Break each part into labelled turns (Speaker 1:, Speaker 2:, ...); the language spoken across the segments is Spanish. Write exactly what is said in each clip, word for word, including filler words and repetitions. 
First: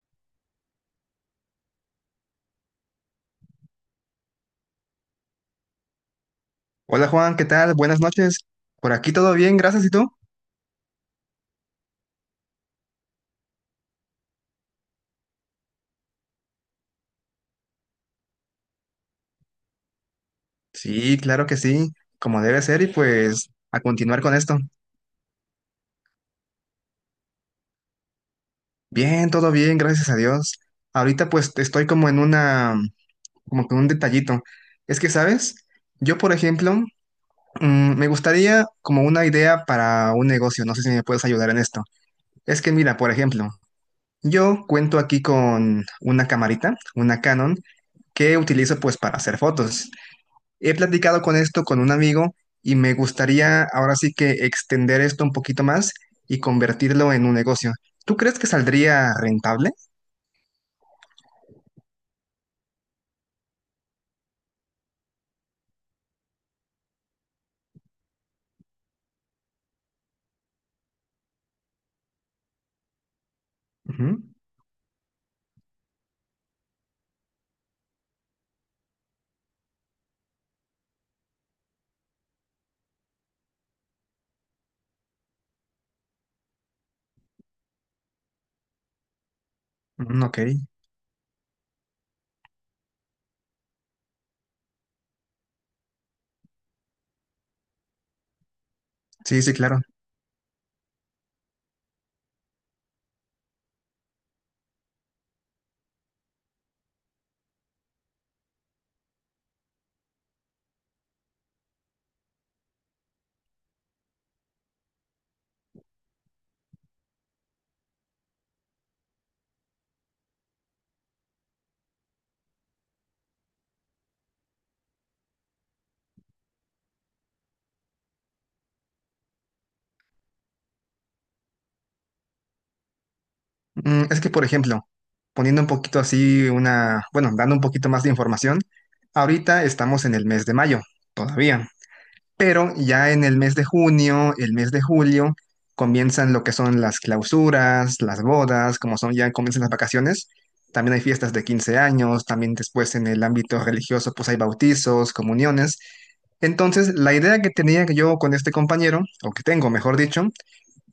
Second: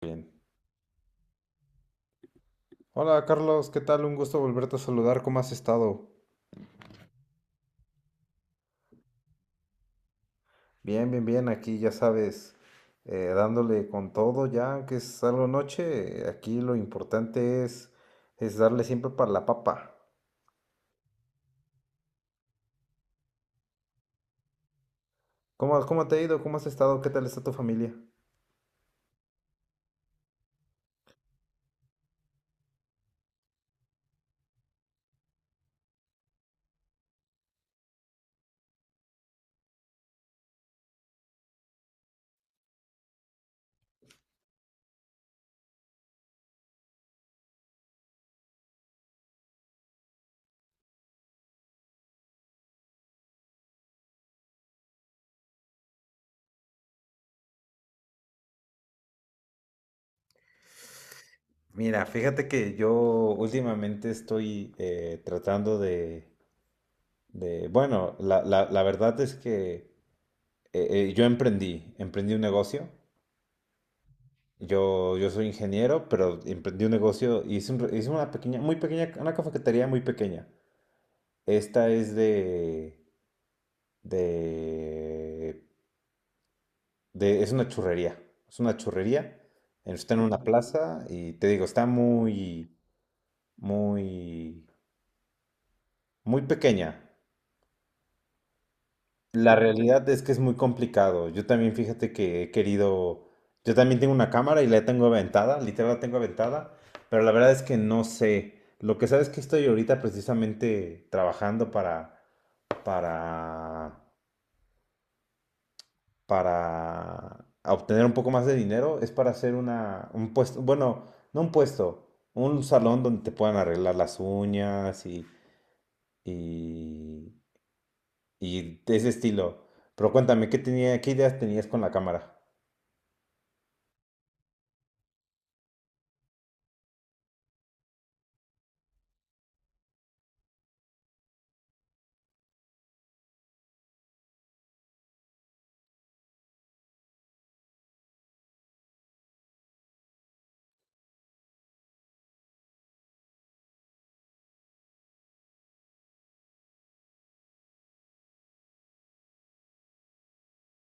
Speaker 1: Bien. Hola Carlos, ¿qué tal? Un gusto volverte a saludar. ¿Cómo has estado?
Speaker 2: Hola Juan, ¿qué tal? Buenas noches. Por aquí todo bien, gracias. ¿Y tú?
Speaker 1: Bien, bien, bien, aquí ya sabes, eh, dándole con todo ya, que es algo noche, aquí lo importante es, es darle siempre para la papa.
Speaker 2: Sí, claro que sí, como debe ser y pues a continuar con esto.
Speaker 1: ¿Cómo, cómo te ha ido? ¿Cómo has estado? ¿Qué tal está tu familia?
Speaker 2: Bien, todo bien, gracias a Dios. Ahorita pues estoy como en una, como con un detallito. Es que, ¿sabes? Yo, por ejemplo, mm, me gustaría como una idea para un negocio. No sé si me puedes ayudar en esto. Es que mira, por ejemplo, yo cuento aquí con una camarita, una Canon, que utilizo pues para hacer fotos. He platicado con esto con un amigo y me gustaría ahora sí que extender esto un poquito más y convertirlo en un negocio. ¿Tú crees que saldría rentable?
Speaker 1: Mira, fíjate que yo últimamente estoy eh, tratando de, de- bueno, la, la- la verdad es que eh, eh, yo emprendí, emprendí un negocio.
Speaker 2: Ujú.
Speaker 1: Yo, yo soy ingeniero, pero emprendí un negocio y hice, un- re- hice una pequeña, muy pequeña, una cafetería muy pequeña. Esta es de, de, de- es una churrería. Es una churrería. Está en
Speaker 2: Mm, ok,
Speaker 1: una plaza y te digo, está muy, muy, muy pequeña.
Speaker 2: sí, sí,
Speaker 1: La
Speaker 2: claro.
Speaker 1: realidad es que es muy complicado. Yo también, fíjate que he querido, yo también tengo una cámara y la tengo aventada, literal la tengo aventada, pero la verdad es que no sé. Lo que sabes es que estoy ahorita precisamente trabajando para, para, para obtener un poco más de dinero, es para hacer una, un puesto, bueno, no un puesto, un salón donde te puedan arreglar las uñas y, y, y de ese estilo. Pero cuéntame, ¿qué tenía, ¿qué ideas tenías con la cámara?
Speaker 2: Mm, es que, por ejemplo, poniendo un poquito así una, bueno, dando un poquito más de información, ahorita estamos en el mes de mayo todavía, pero ya en el mes de junio, el mes de julio, comienzan lo que son las clausuras, las bodas, como son ya comienzan las vacaciones. También hay fiestas de quince años, también después en el ámbito religioso, pues hay bautizos, comuniones. Entonces, la idea que tenía yo con este compañero, o que tengo, mejor dicho,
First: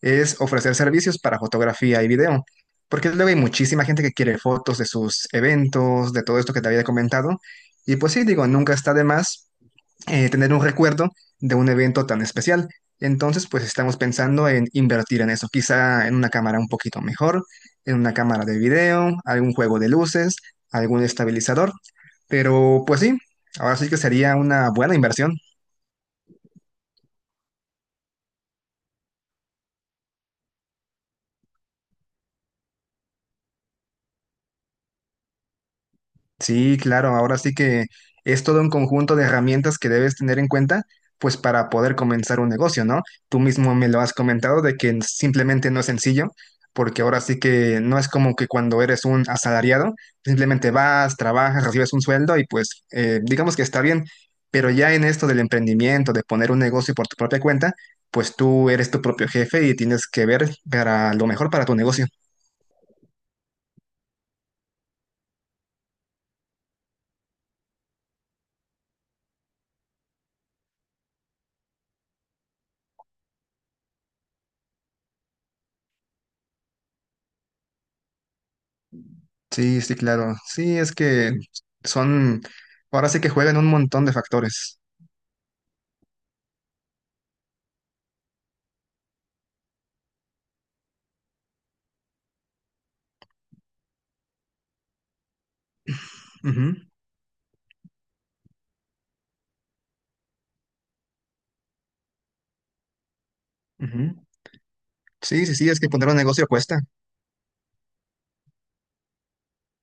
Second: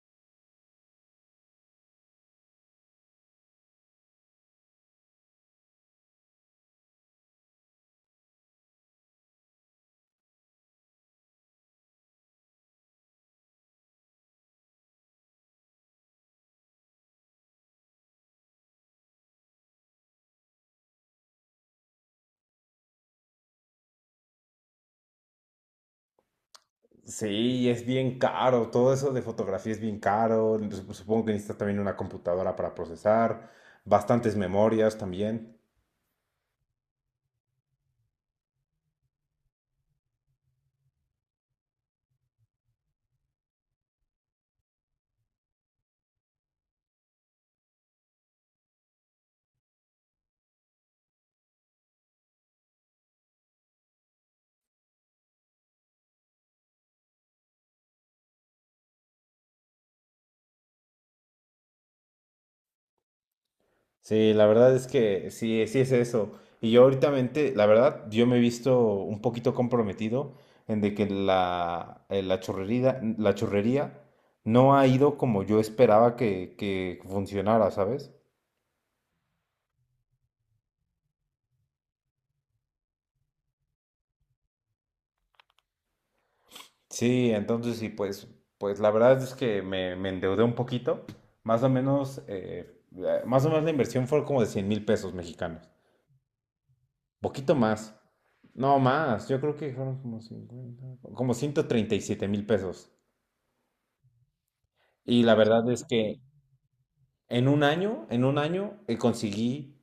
Speaker 2: es ofrecer servicios para fotografía y video, porque luego hay muchísima gente que quiere fotos de sus eventos, de todo esto que te había comentado, y pues sí, digo, nunca está de más eh, tener un recuerdo de un evento tan especial. Entonces, pues estamos pensando en invertir en eso, quizá en una cámara un poquito mejor, en una cámara de video, algún juego de luces, algún estabilizador, pero pues sí, ahora sí que sería una buena inversión.
Speaker 1: Sí, y es bien caro, todo eso de fotografía es bien caro, sup- supongo que necesitas también una computadora para procesar, bastantes memorias también.
Speaker 2: Sí, claro, ahora sí que es todo un conjunto de herramientas que debes tener en cuenta, pues para poder comenzar un negocio, ¿no? Tú mismo me lo has comentado de que simplemente no es sencillo, porque ahora sí que no es como que cuando eres un asalariado, simplemente vas, trabajas, recibes un sueldo y pues eh, digamos que está bien, pero ya en esto del emprendimiento, de poner un negocio por tu propia cuenta, pues tú eres tu propio jefe y tienes que ver para lo mejor para tu negocio.
Speaker 1: Sí, la verdad es que sí, sí es eso. Y yo ahorita, la verdad, yo me he visto un poquito comprometido en de que la, eh, la chorrería, la chorrería no ha ido como yo esperaba que, que funcionara, ¿sabes?
Speaker 2: Sí, sí, claro. Sí, es que son, ahora sí que juegan un montón de factores.
Speaker 1: Sí, entonces sí, pues, pues la verdad es que me, me endeudé un poquito. Más o menos, eh, la- más o menos la inversión fue como de cien mil pesos mexicanos.
Speaker 2: Ujú,
Speaker 1: Poquito más. No más, yo creo que fueron como cincuenta, como ciento treinta y siete mil pesos.
Speaker 2: ujú.
Speaker 1: Y la
Speaker 2: Sí, sí, sí,
Speaker 1: verdad
Speaker 2: es
Speaker 1: es
Speaker 2: que poner un
Speaker 1: que
Speaker 2: negocio cuesta.
Speaker 1: en un año, en un año eh, conseguí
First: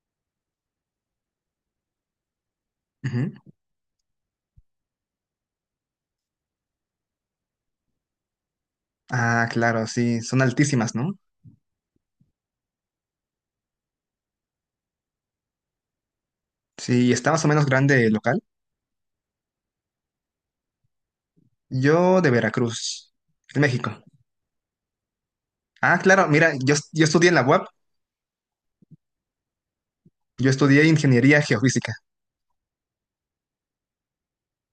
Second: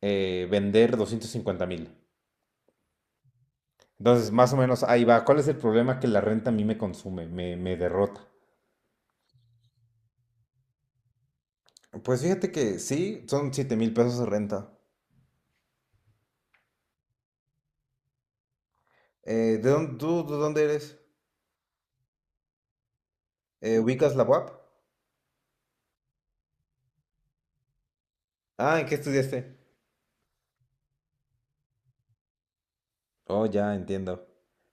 Speaker 1: eh, vender doscientos cincuenta mil.
Speaker 2: Ujú.
Speaker 1: Entonces, más o menos ahí va. ¿Cuál es el problema? Que la renta a mí me consume, me, me derrota.
Speaker 2: Ah, claro, sí, son altísimas, ¿no?
Speaker 1: Pues fíjate que sí, son siete mil pesos de renta.
Speaker 2: Sí, está más o menos grande el local.
Speaker 1: Eh, ¿de dónde, tú, ¿de dónde eres?
Speaker 2: Yo de Veracruz, de
Speaker 1: Eh,
Speaker 2: México.
Speaker 1: ¿ubicas la U A P?
Speaker 2: Ah, claro, mira, yo, yo estudié en la U A P,
Speaker 1: Ah, ¿en qué estudiaste?
Speaker 2: yo estudié ingeniería geofísica.
Speaker 1: Oh, ya entiendo.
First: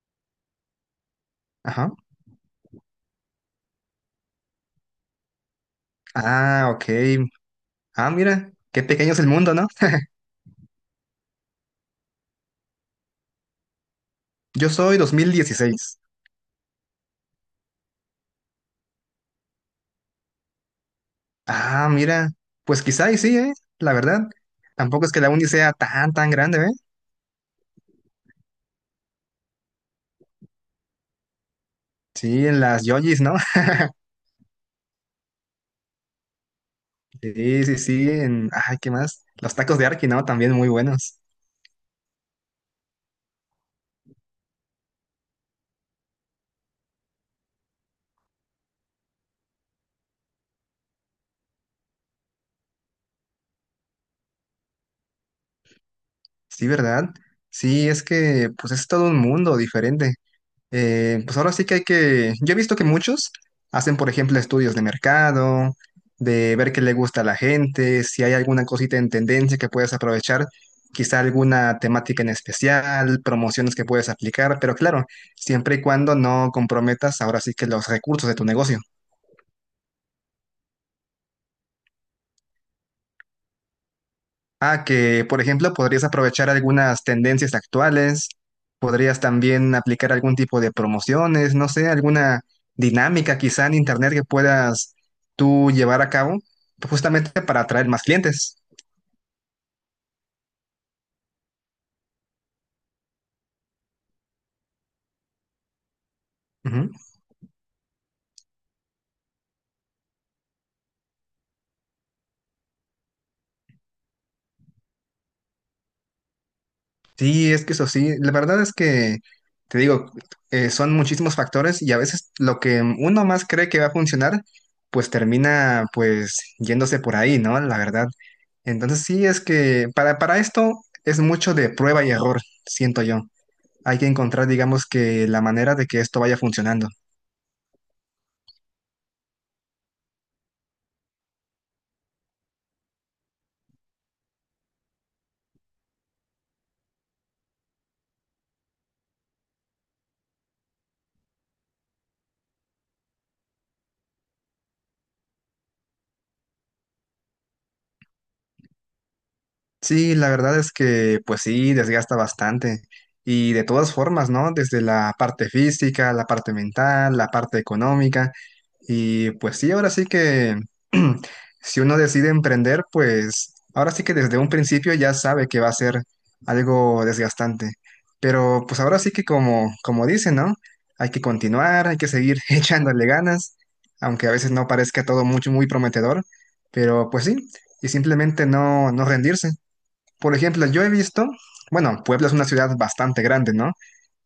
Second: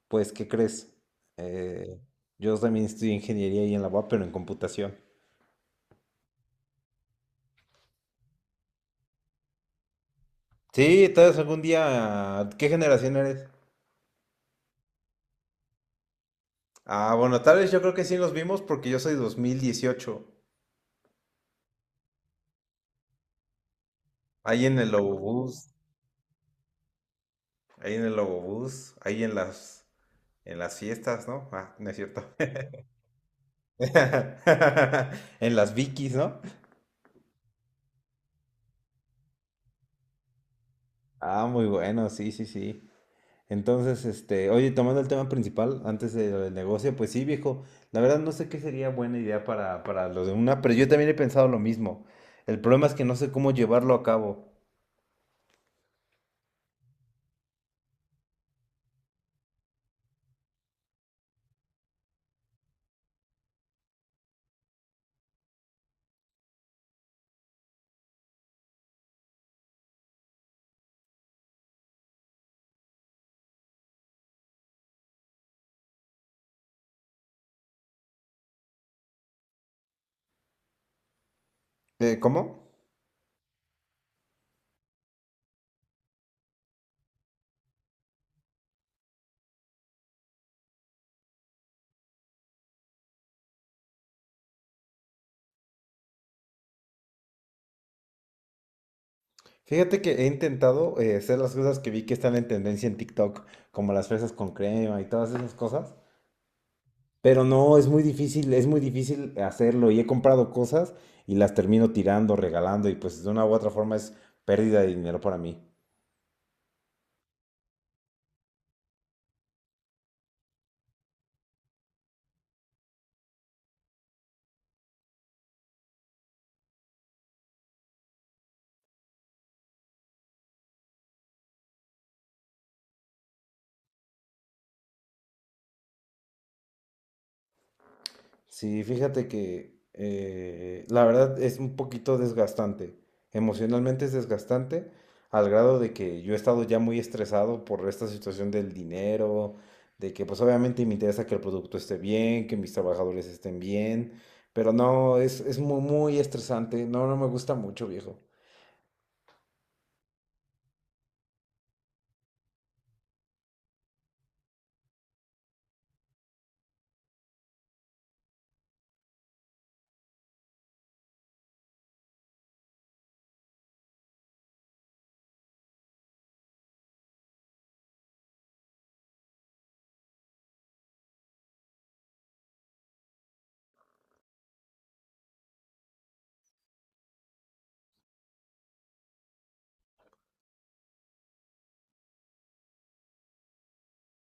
Speaker 1: Pues, ¿qué crees?
Speaker 2: Ajá.
Speaker 1: Eh, yo también estudié ingeniería y en la U A P, pero en computación.
Speaker 2: Ah, ok. Ah, mira, qué pequeño es el mundo, ¿no?
Speaker 1: Sí, tal vez algún día. ¿Qué generación eres?
Speaker 2: Yo soy dos mil dieciséis.
Speaker 1: Ah, bueno, tal vez yo creo que sí nos vimos porque yo soy dos mil dieciocho.
Speaker 2: Ah, mira, pues quizá y sí, ¿eh? La verdad,
Speaker 1: Ahí en el
Speaker 2: tampoco es que la uni
Speaker 1: Lobobús,
Speaker 2: sea tan, tan grande, ¿eh?
Speaker 1: Ahí en el Lobobús, ahí en las, en las fiestas, ¿no? Ah, no es cierto.
Speaker 2: Sí, en las yojis, ¿no?
Speaker 1: En las Vikis, ¿no?
Speaker 2: Sí, sí, sí, en... Ay, ¿qué más? Los tacos de Arki, ¿no? También muy buenos.
Speaker 1: Ah, muy bueno, sí, sí, sí. Entonces, este, oye, tomando el tema principal, antes de lo del negocio, pues sí, viejo, la verdad no sé qué sería buena idea para, para lo de una, pero yo también he pensado lo mismo. El problema es que no sé cómo llevarlo a cabo.
Speaker 2: Sí, ¿verdad? Sí, es que, pues es todo un mundo diferente. Eh, pues ahora sí que hay que, yo he visto que muchos hacen, por ejemplo, estudios de mercado, de ver qué le gusta a la gente, si hay alguna cosita en tendencia que puedes aprovechar, quizá alguna temática en especial, promociones que puedes aplicar, pero claro, siempre y cuando no comprometas ahora sí que los recursos de tu negocio.
Speaker 1: Eh, ¿cómo?
Speaker 2: Ah, que por ejemplo podrías aprovechar algunas tendencias actuales, podrías también aplicar algún tipo de promociones, no sé, alguna dinámica quizá en internet que puedas tú llevar a cabo justamente para atraer más clientes.
Speaker 1: Fíjate que he intentado eh, hacer las cosas que vi que están en tendencia en TikTok, como las fresas con crema y todas esas cosas,
Speaker 2: Ujú.
Speaker 1: pero no, es muy difícil, es muy difícil hacerlo y he comprado cosas y las termino tirando, regalando y pues de una u otra forma es pérdida de dinero para mí.
Speaker 2: Sí, es que eso sí, la verdad es que te digo, eh, son muchísimos factores y a veces lo que uno más cree que va a funcionar, pues termina pues yéndose por ahí, ¿no? La verdad. Entonces sí, es que para, para esto es mucho de prueba y error, siento yo. Hay que encontrar, digamos que la manera de que esto vaya funcionando.
Speaker 1: Sí, fíjate que eh, la verdad es un poquito desgastante. Emocionalmente es desgastante al grado de que yo he estado ya muy estresado por esta situación del dinero, de que pues obviamente me interesa que el producto esté bien, que mis trabajadores estén bien, pero no, es, es muy, muy estresante. No, no me gusta mucho, viejo.
Speaker 2: Sí, la verdad es que pues sí, desgasta bastante. Y de todas formas, ¿no? Desde la parte física, la parte mental, la parte económica. Y pues sí, ahora sí que si uno decide emprender, pues ahora sí que desde un principio ya sabe que va a ser algo desgastante. Pero pues ahora sí que como, como dicen, ¿no? Hay que continuar, hay que seguir echándole ganas, aunque a veces no parezca todo mucho muy prometedor. Pero pues sí, y simplemente no, no rendirse. Por ejemplo, yo he visto, bueno, Puebla es una ciudad bastante grande, ¿no?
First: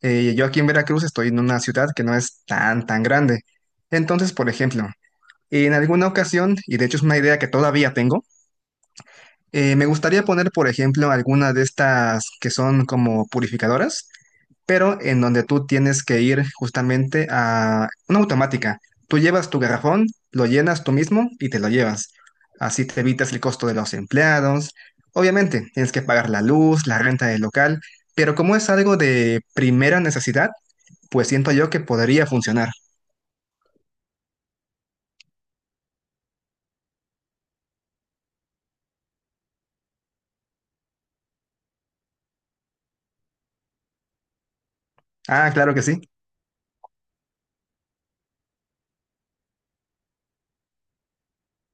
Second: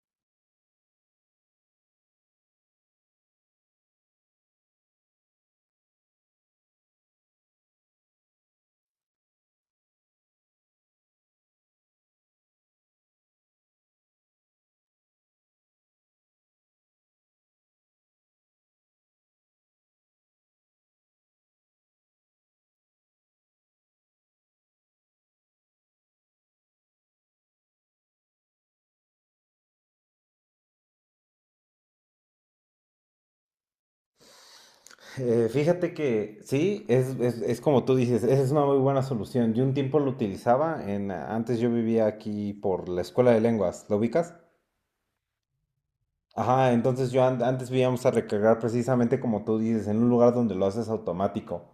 Speaker 2: Eh, yo aquí en Veracruz estoy en una ciudad que no es tan, tan grande. Entonces, por ejemplo, en alguna ocasión, y de hecho es una idea que todavía tengo, eh, me gustaría poner, por ejemplo, alguna de estas que son como purificadoras pero en donde tú tienes que ir justamente a una automática. Tú llevas tu garrafón, lo llenas tú mismo y te lo llevas. Así te evitas el costo de los empleados. Obviamente, tienes que pagar la luz, la renta del local, pero como es algo de primera necesidad, pues siento yo que podría funcionar.
Speaker 1: Eh, fíjate que sí, es, es, es como tú dices, esa es una muy buena solución. Yo un tiempo lo utilizaba, en, antes yo vivía aquí por la escuela de lenguas, ¿lo ubicas?
Speaker 2: Ah, claro que sí.
Speaker 1: Ajá, entonces yo an- antes íbamos a recargar precisamente como tú dices, en un lugar donde lo haces automático.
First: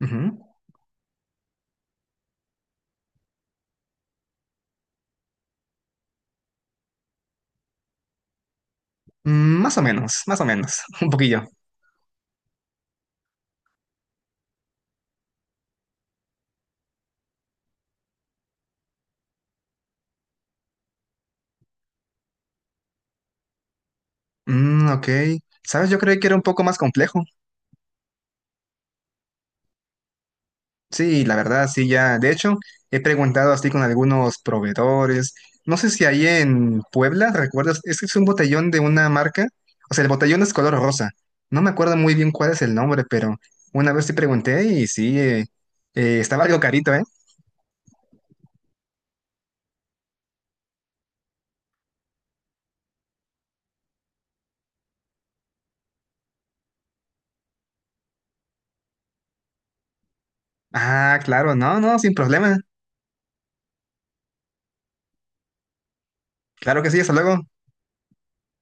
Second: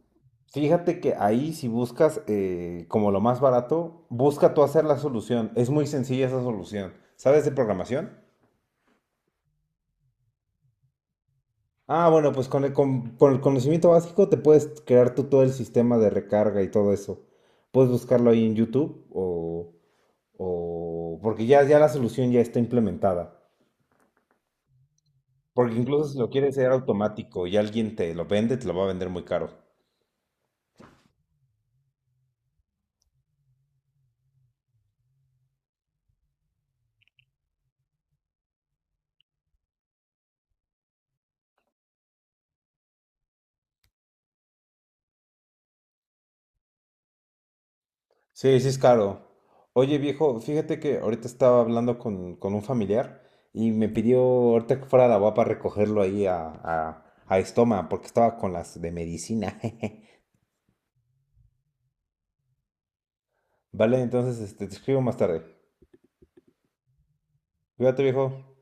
Speaker 2: Ujú.
Speaker 1: Fíjate que ahí si buscas eh, como lo más barato, busca tú hacer la solución. Es muy sencilla esa solución. ¿Sabes de programación?
Speaker 2: Mm, Más o menos, más o menos, un poquillo.
Speaker 1: Ah, bueno, pues con el, con, con el conocimiento básico te puedes crear tú todo el sistema de recarga y todo eso. Puedes buscarlo ahí en YouTube o, o porque ya, ya la solución ya está implementada.
Speaker 2: Mm, ok.
Speaker 1: Porque
Speaker 2: ¿Sabes? Yo
Speaker 1: incluso si
Speaker 2: creí que
Speaker 1: lo
Speaker 2: era un
Speaker 1: quieres
Speaker 2: poco
Speaker 1: hacer
Speaker 2: más complejo.
Speaker 1: automático y alguien te lo vende, te lo va a vender muy caro.
Speaker 2: Sí, la verdad, sí, ya. De hecho, he preguntado así con algunos proveedores. No sé si ahí en Puebla, ¿recuerdas? Es que es un botellón de una marca. O sea, el botellón es color rosa. No me acuerdo muy bien cuál es el nombre, pero una vez sí pregunté y sí, eh, eh, estaba algo carito, ¿eh?
Speaker 1: Sí, sí es caro. Oye, viejo, fíjate que ahorita estaba hablando con, con un familiar y me pidió ahorita que fuera a la U A P recogerlo ahí a, a, a Estoma, porque estaba con las de medicina.
Speaker 2: Ah, claro, no, no, sin problema.
Speaker 1: Vale, entonces este, te escribo más tarde.
Speaker 2: Claro que sí, hasta luego.
Speaker 1: Cuídate, viejo.